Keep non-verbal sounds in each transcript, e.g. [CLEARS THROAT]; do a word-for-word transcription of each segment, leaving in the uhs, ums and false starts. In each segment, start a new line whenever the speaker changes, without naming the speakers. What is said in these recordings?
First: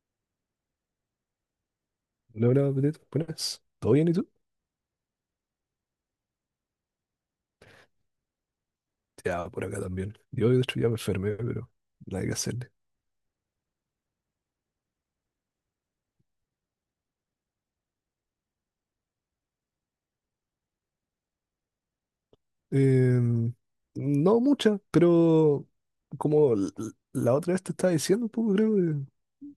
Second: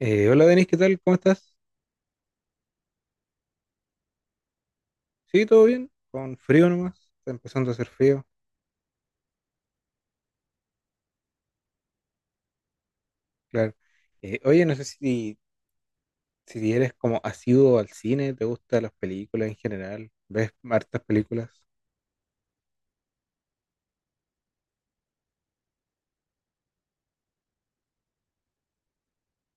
Eh, hola Denis, ¿qué tal? ¿Cómo estás?
No, hola, Petito, buenas. ¿Todo bien y tú?
Sí, todo bien, con frío nomás, está empezando a hacer frío,
Ya, por acá también. Yo, de hecho, ya me enfermé, pero nada que hacerle.
claro. Eh, oye, no sé si, si eres como asiduo al cine, ¿te gustan las películas en general? ¿Ves hartas películas?
Em, no mucha, pero como l- la otra vez te estaba diciendo un poco, creo que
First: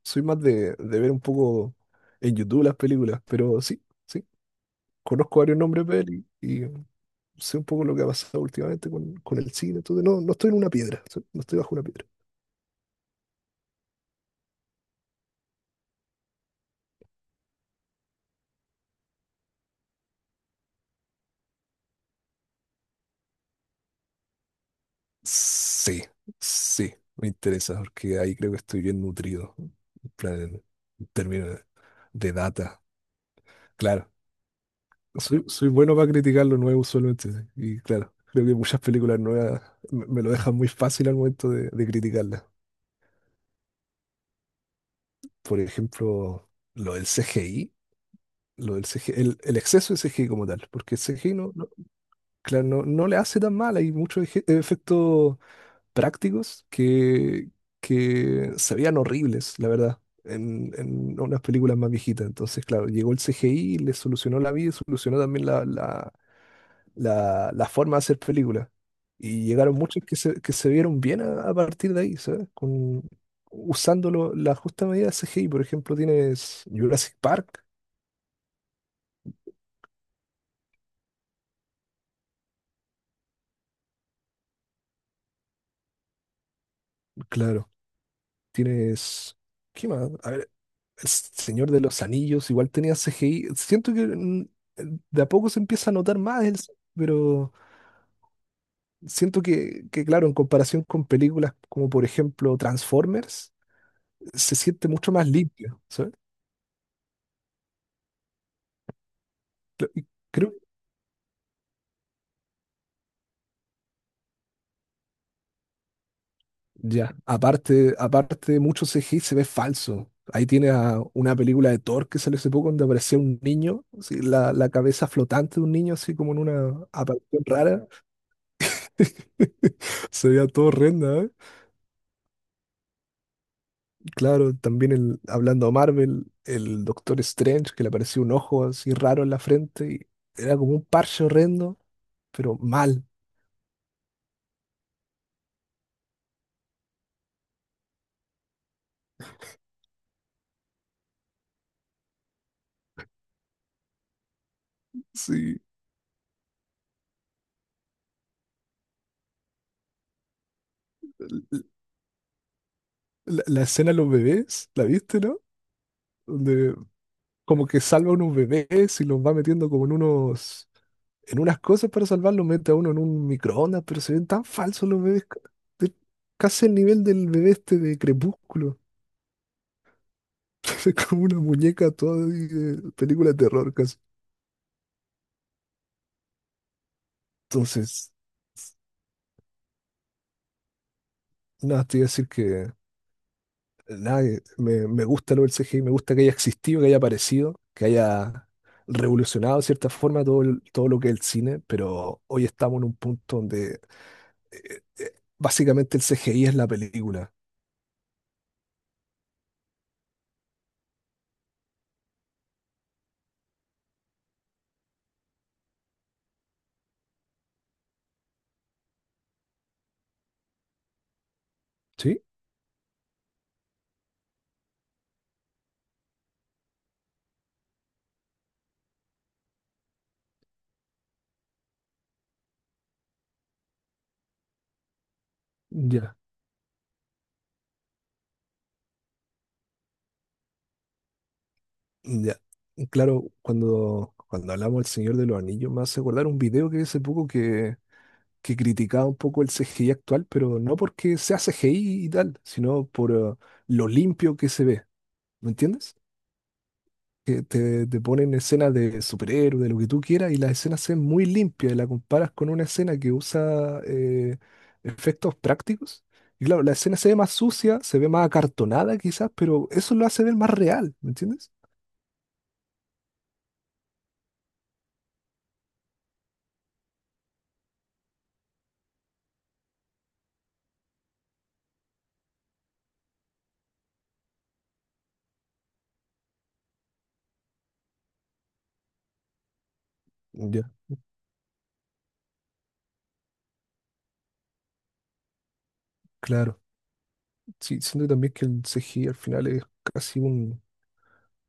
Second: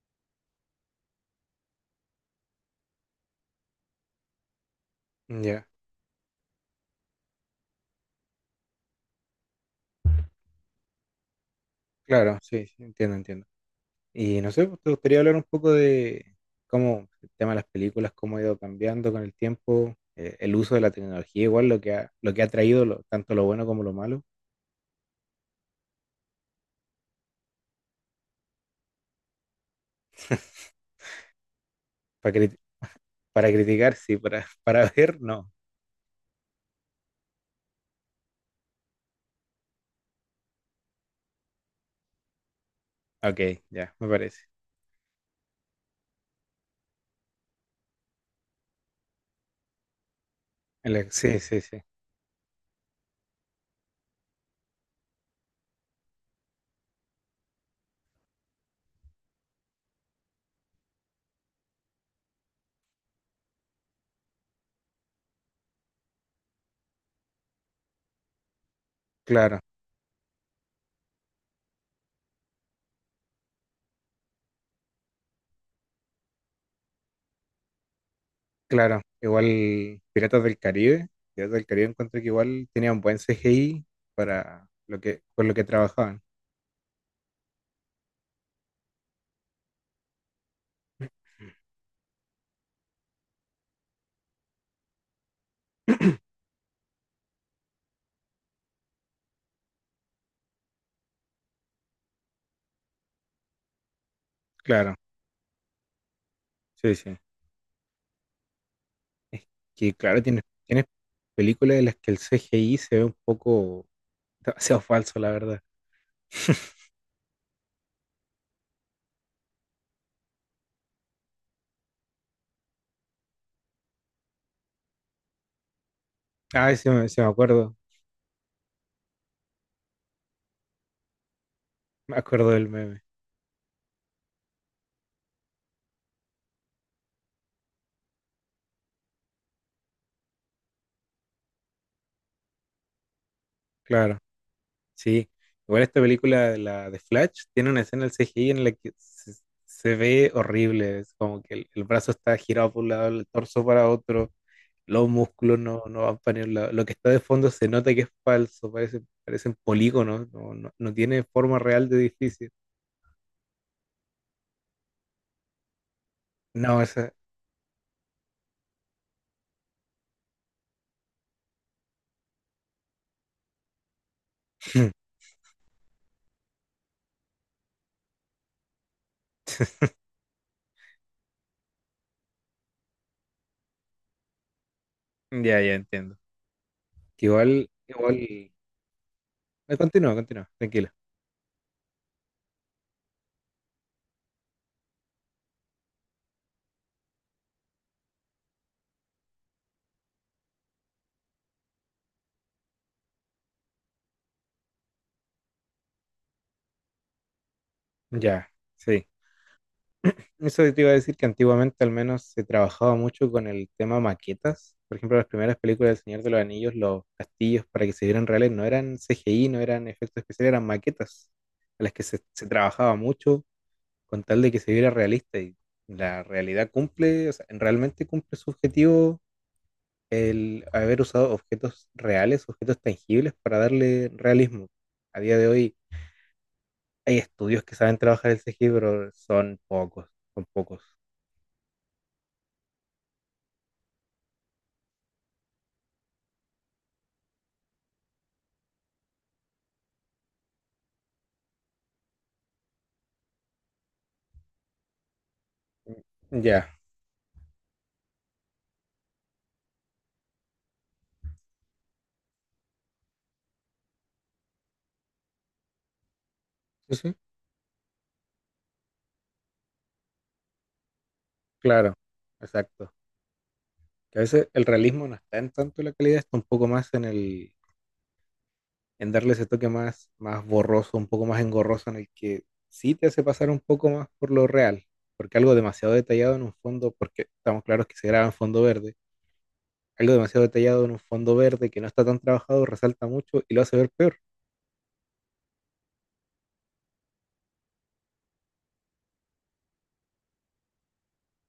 soy más de, de ver un poco en YouTube las películas, pero sí, sí, conozco varios
Ya,
nombres de peli y sé un poco lo que ha pasado últimamente con, con el cine. Entonces, no, no estoy en una piedra, so- no estoy bajo una piedra.
claro, sí, sí, entiendo, entiendo. Y no sé, pues, te gustaría hablar un poco de cómo el tema de las películas, cómo ha ido cambiando con el tiempo, eh, el uso de la tecnología, igual lo que ha, lo que ha traído lo- tanto lo bueno como lo malo,
Sí, sí, me interesa porque ahí creo que estoy bien nutrido, en plan, en términos de
para, cri-
data.
[LAUGHS] para criticar,
Claro,
sí, para, [LAUGHS] para ver,
soy,
no.
soy bueno para criticar lo nuevo usualmente, sí, y claro, creo que muchas películas nuevas me, me lo dejan muy fácil al momento de, de criticarlas.
Ok, ya, me parece.
Por ejemplo, lo del C G I, lo del C G I, el, el exceso de C G I como tal, porque el
El
C G I
sí,
no,
sí,
no-
sí.
claro, no, no le hace tan mal, hay muchos eje- efectos prácticos que, que se veían horribles, la verdad, en, en unas películas más viejitas. Entonces, claro, llegó el C G I, y le solucionó la vida y solucionó también la, la, la, la forma de hacer películas. Y
Claro,
llegaron muchos que se, que se vieron bien a, a partir de ahí, ¿sabes? Con, usando lo- la justa medida de C G I. Por ejemplo, tienes Jurassic Park.
claro. Igual Piratas del Caribe. Piratas del Caribe encontré que igual tenían buen C G I para lo que, por lo que trabajaban.
Claro, tienes... ¿Qué más? El Señor de los Anillos igual tenía C G I. Siento que mm, de a poco se empieza a notar
[CLEARS THROAT]
más, el- pero siento que, que, claro, en comparación con películas como por ejemplo Transformers, se siente
Claro,
mucho más limpio, ¿sabes?
sí, sí. Es
Cre-
que
y
claro, tienes,
Creo,
tienes películas en las que el C G I se ve un poco demasiado falso, la verdad. [LAUGHS]
ya, aparte, aparte de mucho C G I se ve falso. Ahí tiene a una película de Thor que salió hace poco donde aparecía un niño, así, la, la cabeza flotante de un niño así como en
Ay,
una
sí me, sí me
aparición
acuerdo.
rara. [LAUGHS] Se veía todo horrenda.
Me acuerdo del meme.
Claro, también el, hablando de Marvel, el Doctor Strange, que le apareció un ojo así raro en la frente y era como un parche horrendo, pero mal.
Claro. Sí, igual esta película, la de Flash, tiene una escena del C G I en la que se, se ve horrible, es como que el, el brazo está girado por un lado, el torso para otro, los músculos
Sí.
no, no van para ningún lado, lo que está de fondo se nota que es falso, parece, parecen polígonos, no, no, no tiene forma real de edificio.
La, la escena de los bebés, ¿la viste, no? Donde
No, esa...
como que salva a unos bebés y los va metiendo como en unos, en unas cosas para salvarlos, mete a uno en un microondas, pero se ven tan falsos los
[CLEARS THROAT]
bebés, ca- de- casi el nivel del bebé este de Crepúsculo. [LAUGHS] Es como una muñeca toda de de película de terror casi.
Ya, ya entiendo. Que igual,
Entonces.
igual... eh, Continúa, continúa, tranquila.
Nada, te iba a decir que nada, que me, me gusta lo del C G I, me gusta que haya existido, que haya aparecido, que haya revolucionado de cierta forma todo, el- todo lo que es el cine, pero hoy estamos en un punto donde básicamente el C G I es la película.
Ya, sí. Eso te iba a decir que antiguamente al menos se trabajaba mucho con el tema maquetas. Por ejemplo, las primeras películas del Señor de los Anillos, los castillos para que se vieran reales no eran C G I, no eran efectos especiales, eran maquetas a las que se,
¿Sí?
se trabajaba mucho con tal de que se viera realista. Y la realidad cumple, o sea, realmente cumple su objetivo el haber usado objetos reales, objetos tangibles para darle realismo. A día de hoy
Ya.
hay estudios que saben trabajar el C G I, pero son pocos, son pocos.
Ya. Y claro, cuando, cuando hablamos del Señor de los Anillos, me hace acordar un video que vi hace poco que, que criticaba un poco el C G I actual, pero no porque sea C G I y tal, sino por eh, lo limpio que se ve. ¿Me entiendes?
Ya.
Que te, te ponen escenas de superhéroes, de lo que tú quieras, y las escenas se ven muy limpias y la comparas con una escena que usa eh, efectos prácticos. Y claro, la
Sí,
escena se
sí,
ve más sucia, se ve más acartonada quizás, pero eso lo hace ver más real, ¿me entiendes?
claro, exacto. Que a veces el realismo no está en tanto la calidad, está un poco más en el, en darle ese toque más, más borroso, un poco más engorroso, en el que sí te hace pasar un poco más por lo real, porque algo demasiado detallado en un fondo, porque estamos claros que se graba en fondo verde, algo demasiado
Ya.
detallado en un fondo verde que no está tan trabajado resalta mucho y lo hace ver peor.
Claro, sí, siento también que el C G I al final es casi un,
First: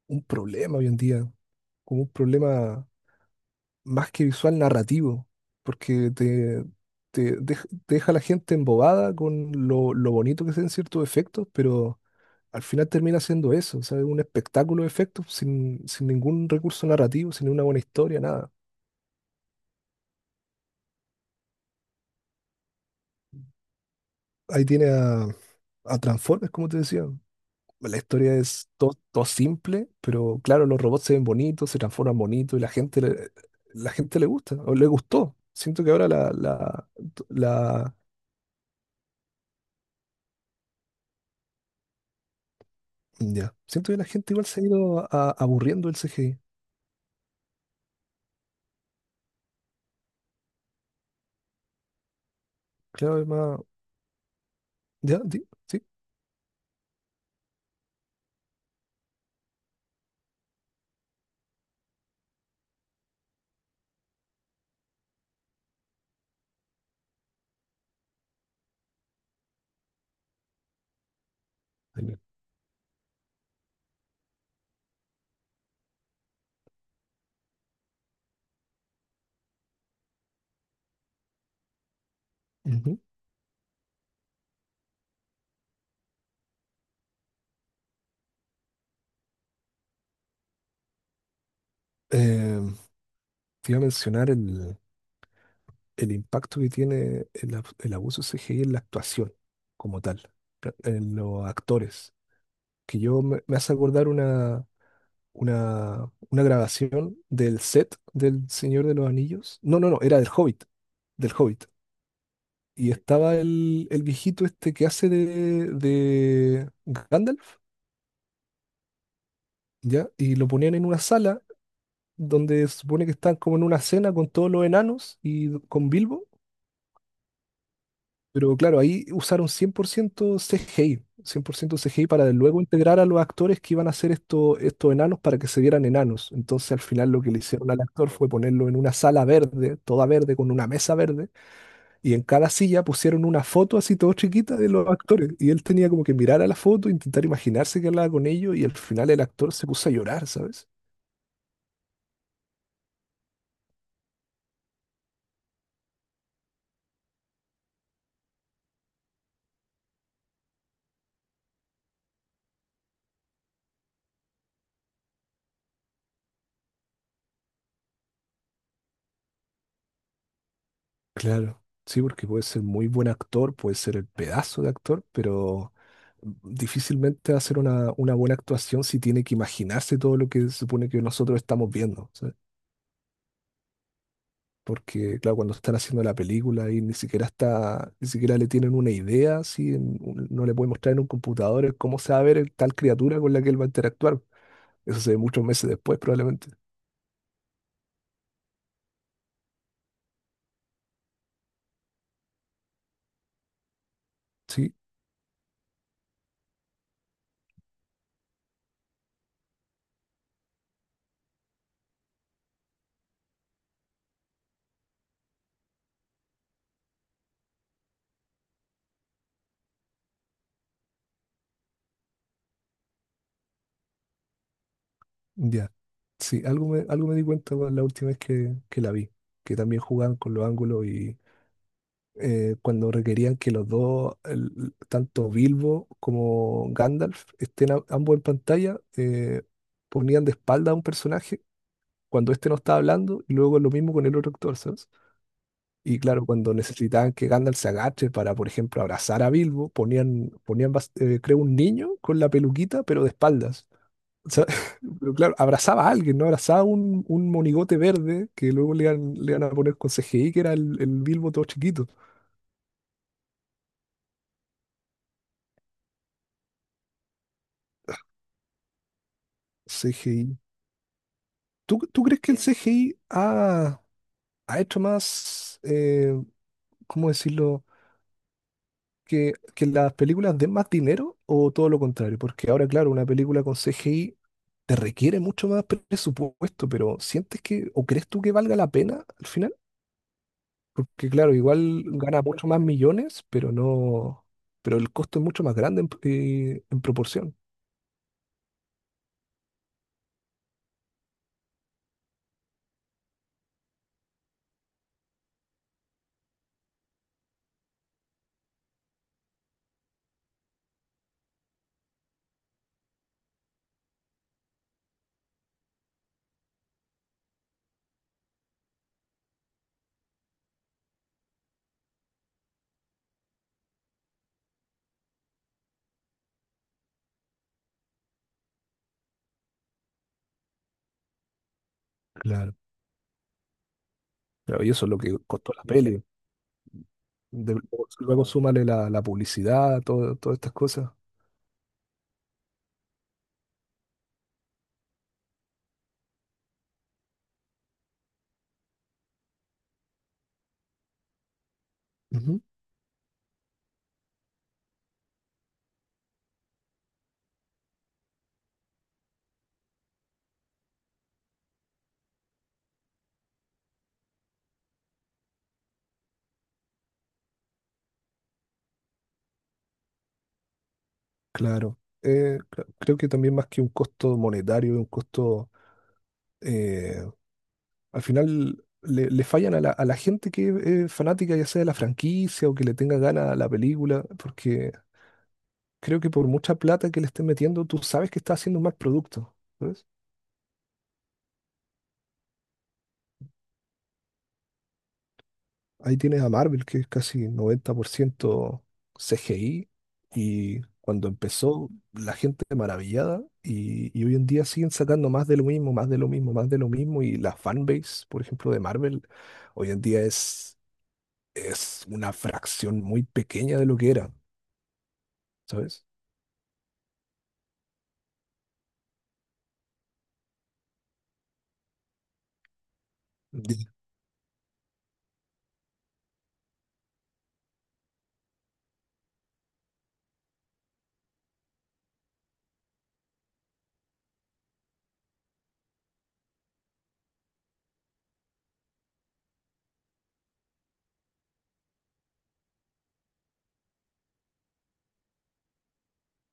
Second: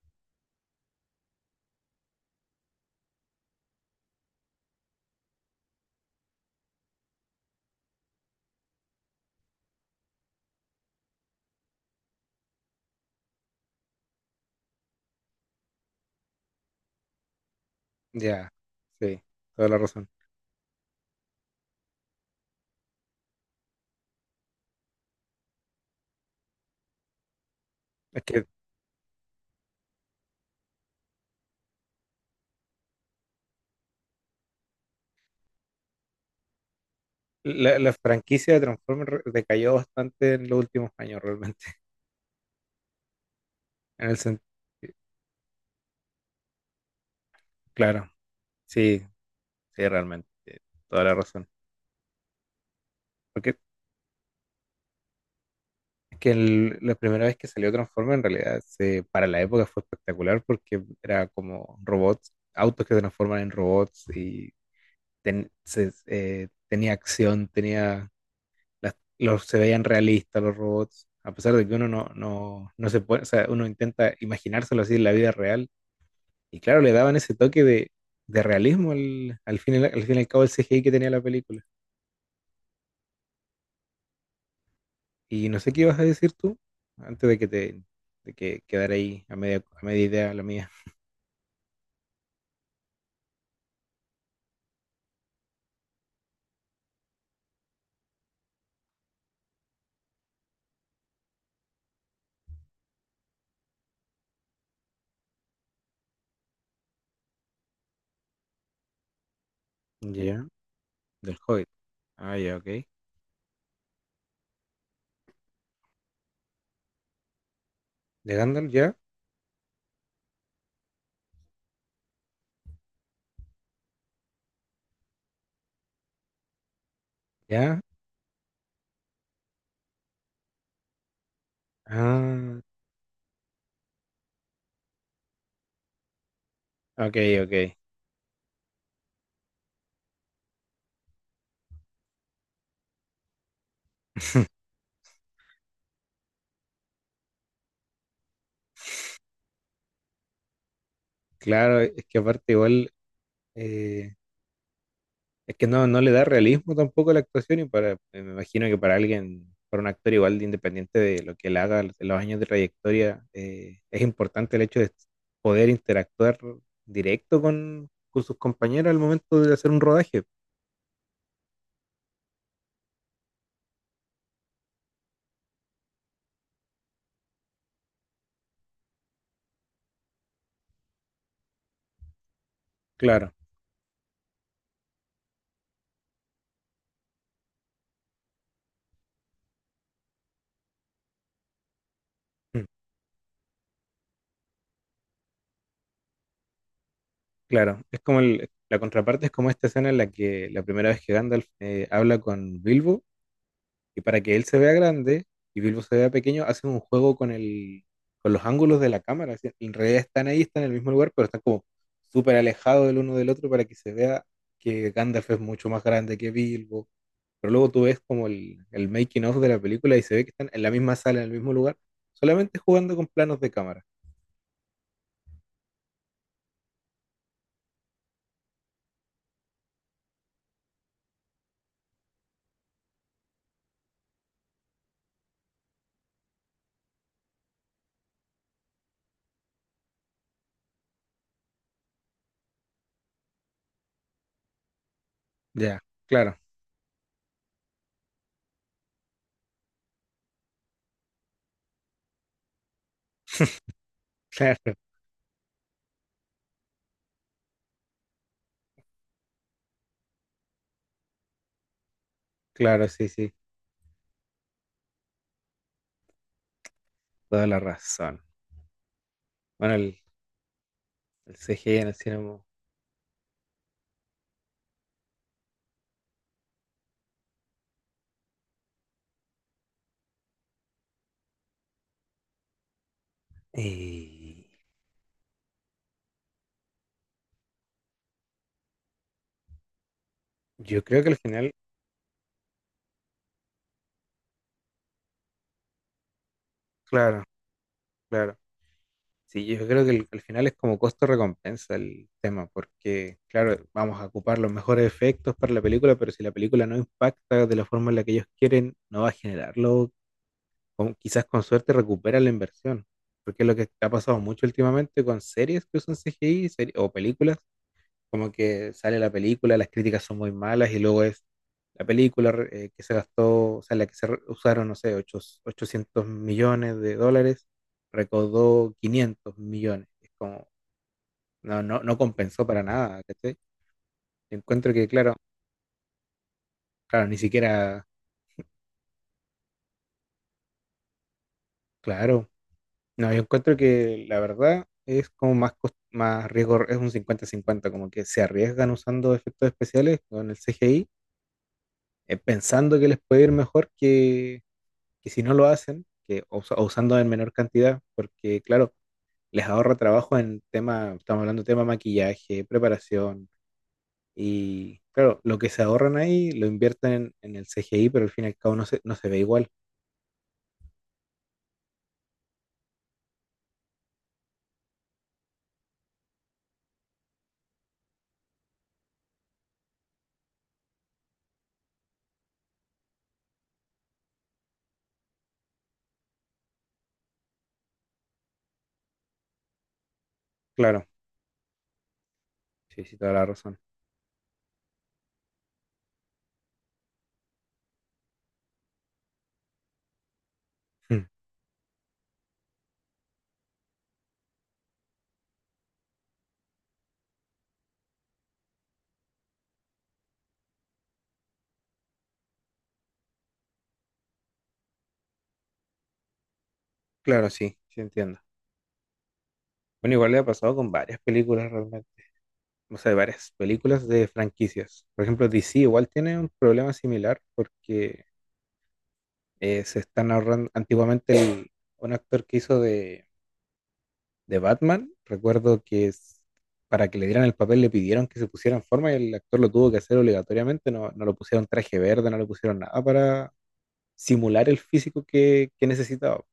un problema hoy en día, como un problema más que visual narrativo, porque te, te dej- te deja a la gente embobada con lo, lo bonito que se ven ciertos efectos, pero al final termina siendo eso, o sea, un espectáculo de efectos sin, sin ningún recurso narrativo, sin una buena historia, nada.
Ya, sí, toda la razón.
Ahí tiene a, a Transformers, como te decía. La
Es
historia
que
es todo, todo simple, pero claro, los robots se ven bonitos, se transforman bonitos y la gente le, la gente le gusta, o le gustó. Siento que ahora la, la,
la, la
la-
franquicia de Transformers re- decayó bastante en los últimos años realmente,
ya. Siento que
[LAUGHS]
la
en el
gente
sentido,
igual se ha ido a- aburriendo del C G I.
claro. Sí, sí, realmente, toda la razón.
Claro, es
Porque
más. Ya, di- sí.
es que el- la primera vez que salió Transformers, en realidad, se, para la época fue espectacular porque era como robots, autos que se transforman en robots y ten- se- eh, tenía acción, tenía las- los, se veían realistas los robots, a pesar de que uno
Ahí
no,
bien.
no, no se puede, o sea, uno intenta imaginárselo así en la vida real. Y claro, le daban ese toque de, de realismo al, al fin, y al al fin y al cabo el C G I que tenía la película.
Ujú.
Y no sé qué ibas a decir tú antes de que te de que quedara ahí a media, a media idea la mía.
Eh, Te iba a mencionar el. el impacto que tiene el, ab- el abuso C G I en la actuación como tal, pra- en los actores. Que yo me, me hace acordar una, una, una grabación del set del Señor de los Anillos. No, no, no, era del
Ya,
Hobbit, del
del
Hobbit.
Hobbit. Ah, ya, ok.
Y estaba el, el viejito este que hace de, de Gandalf,
¿De Gandalf ya?
¿ya? Y lo ponían en una sala donde se supone que están como en una cena con todos los enanos y con Bilbo.
Ya.
Pero claro, ahí usaron cien por ciento C G I, cien por ciento C G I para
Ah,
luego integrar a los actores que iban a hacer esto- estos enanos para que se vieran enanos. Entonces al final
ok,
lo que le hicieron
ok.
al actor fue ponerlo en una sala verde, toda verde, con una mesa verde, y en cada silla pusieron una foto así todo chiquita
[LAUGHS]
de los actores. Y él tenía como que mirar a la foto, intentar imaginarse que hablaba con ellos, y al final el actor se puso a llorar, ¿sabes?
Claro, es que aparte igual, eh, es que no, no le da realismo tampoco a la actuación y para, eh, me imagino que para alguien, para un actor igual de independiente de lo que él haga, de los años de trayectoria, eh, es importante el hecho de poder interactuar directo con, con sus compañeros al momento de hacer un rodaje.
Claro, sí, porque puede ser muy buen actor, puede ser el pedazo de actor, pero difícilmente va a ser una, una buena actuación si tiene que imaginarse todo lo que se supone que nosotros estamos viendo, ¿sabes?
Claro.
Porque, claro, cuando están haciendo la película y ni siquiera está, ni siquiera le tienen una idea, si no le pueden mostrar en un computador cómo se va a ver el-
Mm,
tal criatura con la que él va a interactuar. Eso se ve muchos meses después, probablemente.
claro, es como el- la contraparte es como esta escena en la que la primera vez que Gandalf eh, habla con Bilbo y para que él se vea
Sí,
grande y Bilbo se vea pequeño, hacen un juego con el, con los ángulos de la cámara. Así, en realidad están ahí, están en el mismo lugar, pero están como súper alejados el uno del otro para que se vea que Gandalf es mucho más grande que Bilbo. Pero luego tú ves como el, el making of de la película y se ve que están en la misma sala, en el mismo lugar, solamente jugando con planos de cámara.
ya. Sí, algo me, algo me di cuenta con la última vez que, que la vi, que también jugaban con los ángulos eh, cuando requerían que los dos, el- tanto Bilbo como Gandalf, estén a- ambos en pantalla, eh, ponían de espalda a un personaje cuando este no estaba hablando y luego lo mismo con el otro actor, ¿sabes?
Ya,
Y claro,
claro,
cuando necesitaban que Gandalf se agache para, por ejemplo, abrazar a Bilbo, ponían, ponían bas- eh, creo, un niño con la peluquita, pero de espaldas. O sea,
[LAUGHS] claro,
[LAUGHS] pero claro, abrazaba a alguien, ¿no? Abrazaba un, un monigote verde que luego le iban, le iban a poner con C G I, que era el, el Bilbo todo chiquito.
claro, sí, sí, toda la razón. Bueno, el,
C G I.
el C G I
¿Tú,
en el
tú crees que el
cine.
Eh, C G I ha, ha hecho más, eh, cómo decirlo? Que, que las películas den más dinero o todo lo contrario? Porque ahora, claro, una película con C G I
eh,
te requiere mucho más presupuesto, pero ¿sientes que, o crees tú que valga la pena al final?
yo creo que
Porque,
al
claro,
final,
igual gana mucho más millones, pero no, pero el costo es mucho más grande en, eh, en
claro,
proporción.
claro. Sí, yo creo que el- al final es como costo-recompensa el tema, porque, claro, vamos a ocupar los mejores efectos para la película, pero si la película no impacta de la forma en la que ellos quieren, no va a generarlo. Con- quizás con suerte recupera la inversión, porque es lo que ha pasado mucho últimamente con series que usan C G I serie- o películas. Como que sale la película, las críticas son muy malas y luego es la película eh, que se gastó, o sea, la que se re- usaron, no sé, ocho- ochocientos millones de dólares, recaudó quinientos millones. Es como, no, no, no compensó
Claro.
para nada, ¿cachai? Yo
Claro, y
encuentro que,
eso es lo
claro,
que costó la sí, peli.
claro, ni
De-
siquiera,
Luego súmale la, la publicidad, todo- todas estas cosas.
claro, no, yo encuentro que la verdad es como más, cos- más riesgo, es un cincuenta cincuenta como que se arriesgan usando efectos especiales con el C G I, eh, pensando que les puede ir mejor que que si no lo hacen, que usa- o usando en menor cantidad, porque claro, les ahorra trabajo en tema, estamos hablando de tema maquillaje, preparación, y claro, lo que se ahorran ahí lo invierten en, en el C G I, pero al fin y al cabo no se, no se ve igual.
Claro. Eh, cre- creo que también más que un costo monetario, un costo, eh, al final le, le fallan a la, a la gente que es fanática ya sea de la franquicia o que le tenga ganas a la película, porque creo que por mucha plata que le estén metiendo, tú sabes que está haciendo un mal producto.
Claro, sí, sí, toda la razón.
Ahí tienes a Marvel, que es casi noventa por ciento C G I, y
Mm,
cuando empezó la gente maravillada, y, y hoy en día siguen sacando más de lo mismo, más de lo mismo, más de lo mismo, y la fanbase, por ejemplo, de Marvel, hoy en día es, es una fracción muy pequeña de lo que era, ¿sabes?
claro, sí, sí entiendo. Bueno, igual le ha pasado con varias películas realmente. O sea, varias
Di-
películas de franquicias. Por ejemplo, D C igual tiene un problema similar porque eh, se están ahorrando antiguamente el- un actor que hizo de, de Batman. Recuerdo que es- para que le dieran el papel le pidieron que se pusiera en forma y el actor lo tuvo que hacer obligatoriamente. No, no lo pusieron traje verde, no le pusieron nada para simular el físico que, que necesitaba.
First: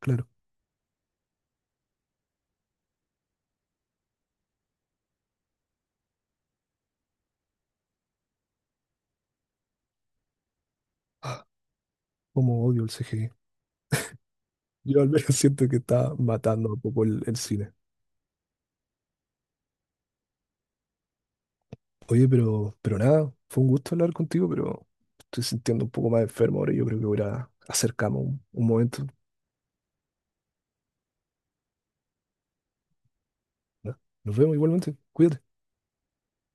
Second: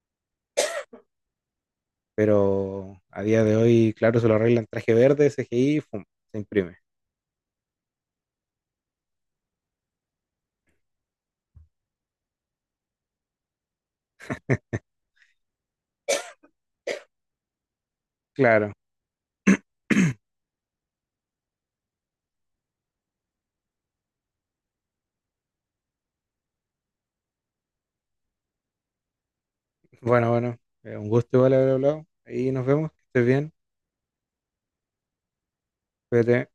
Claro,
Pero a día de hoy, claro, se lo arreglan traje verde, C G I, fum, se imprime.
como odio el C G I. Yo al menos [LAUGHS] siento que está matando un poco el, el cine.
Claro.
Oye, pero, pero nada, fue un gusto hablar contigo, pero estoy sintiendo un poco más enfermo ahora y yo creo que voy a ir a hacer cama un, un momento.
Bueno, bueno, eh, un gusto igual haber hablado. Ahí nos vemos, que estés bien,
Nos vemos igualmente, cuídate.
cuídate.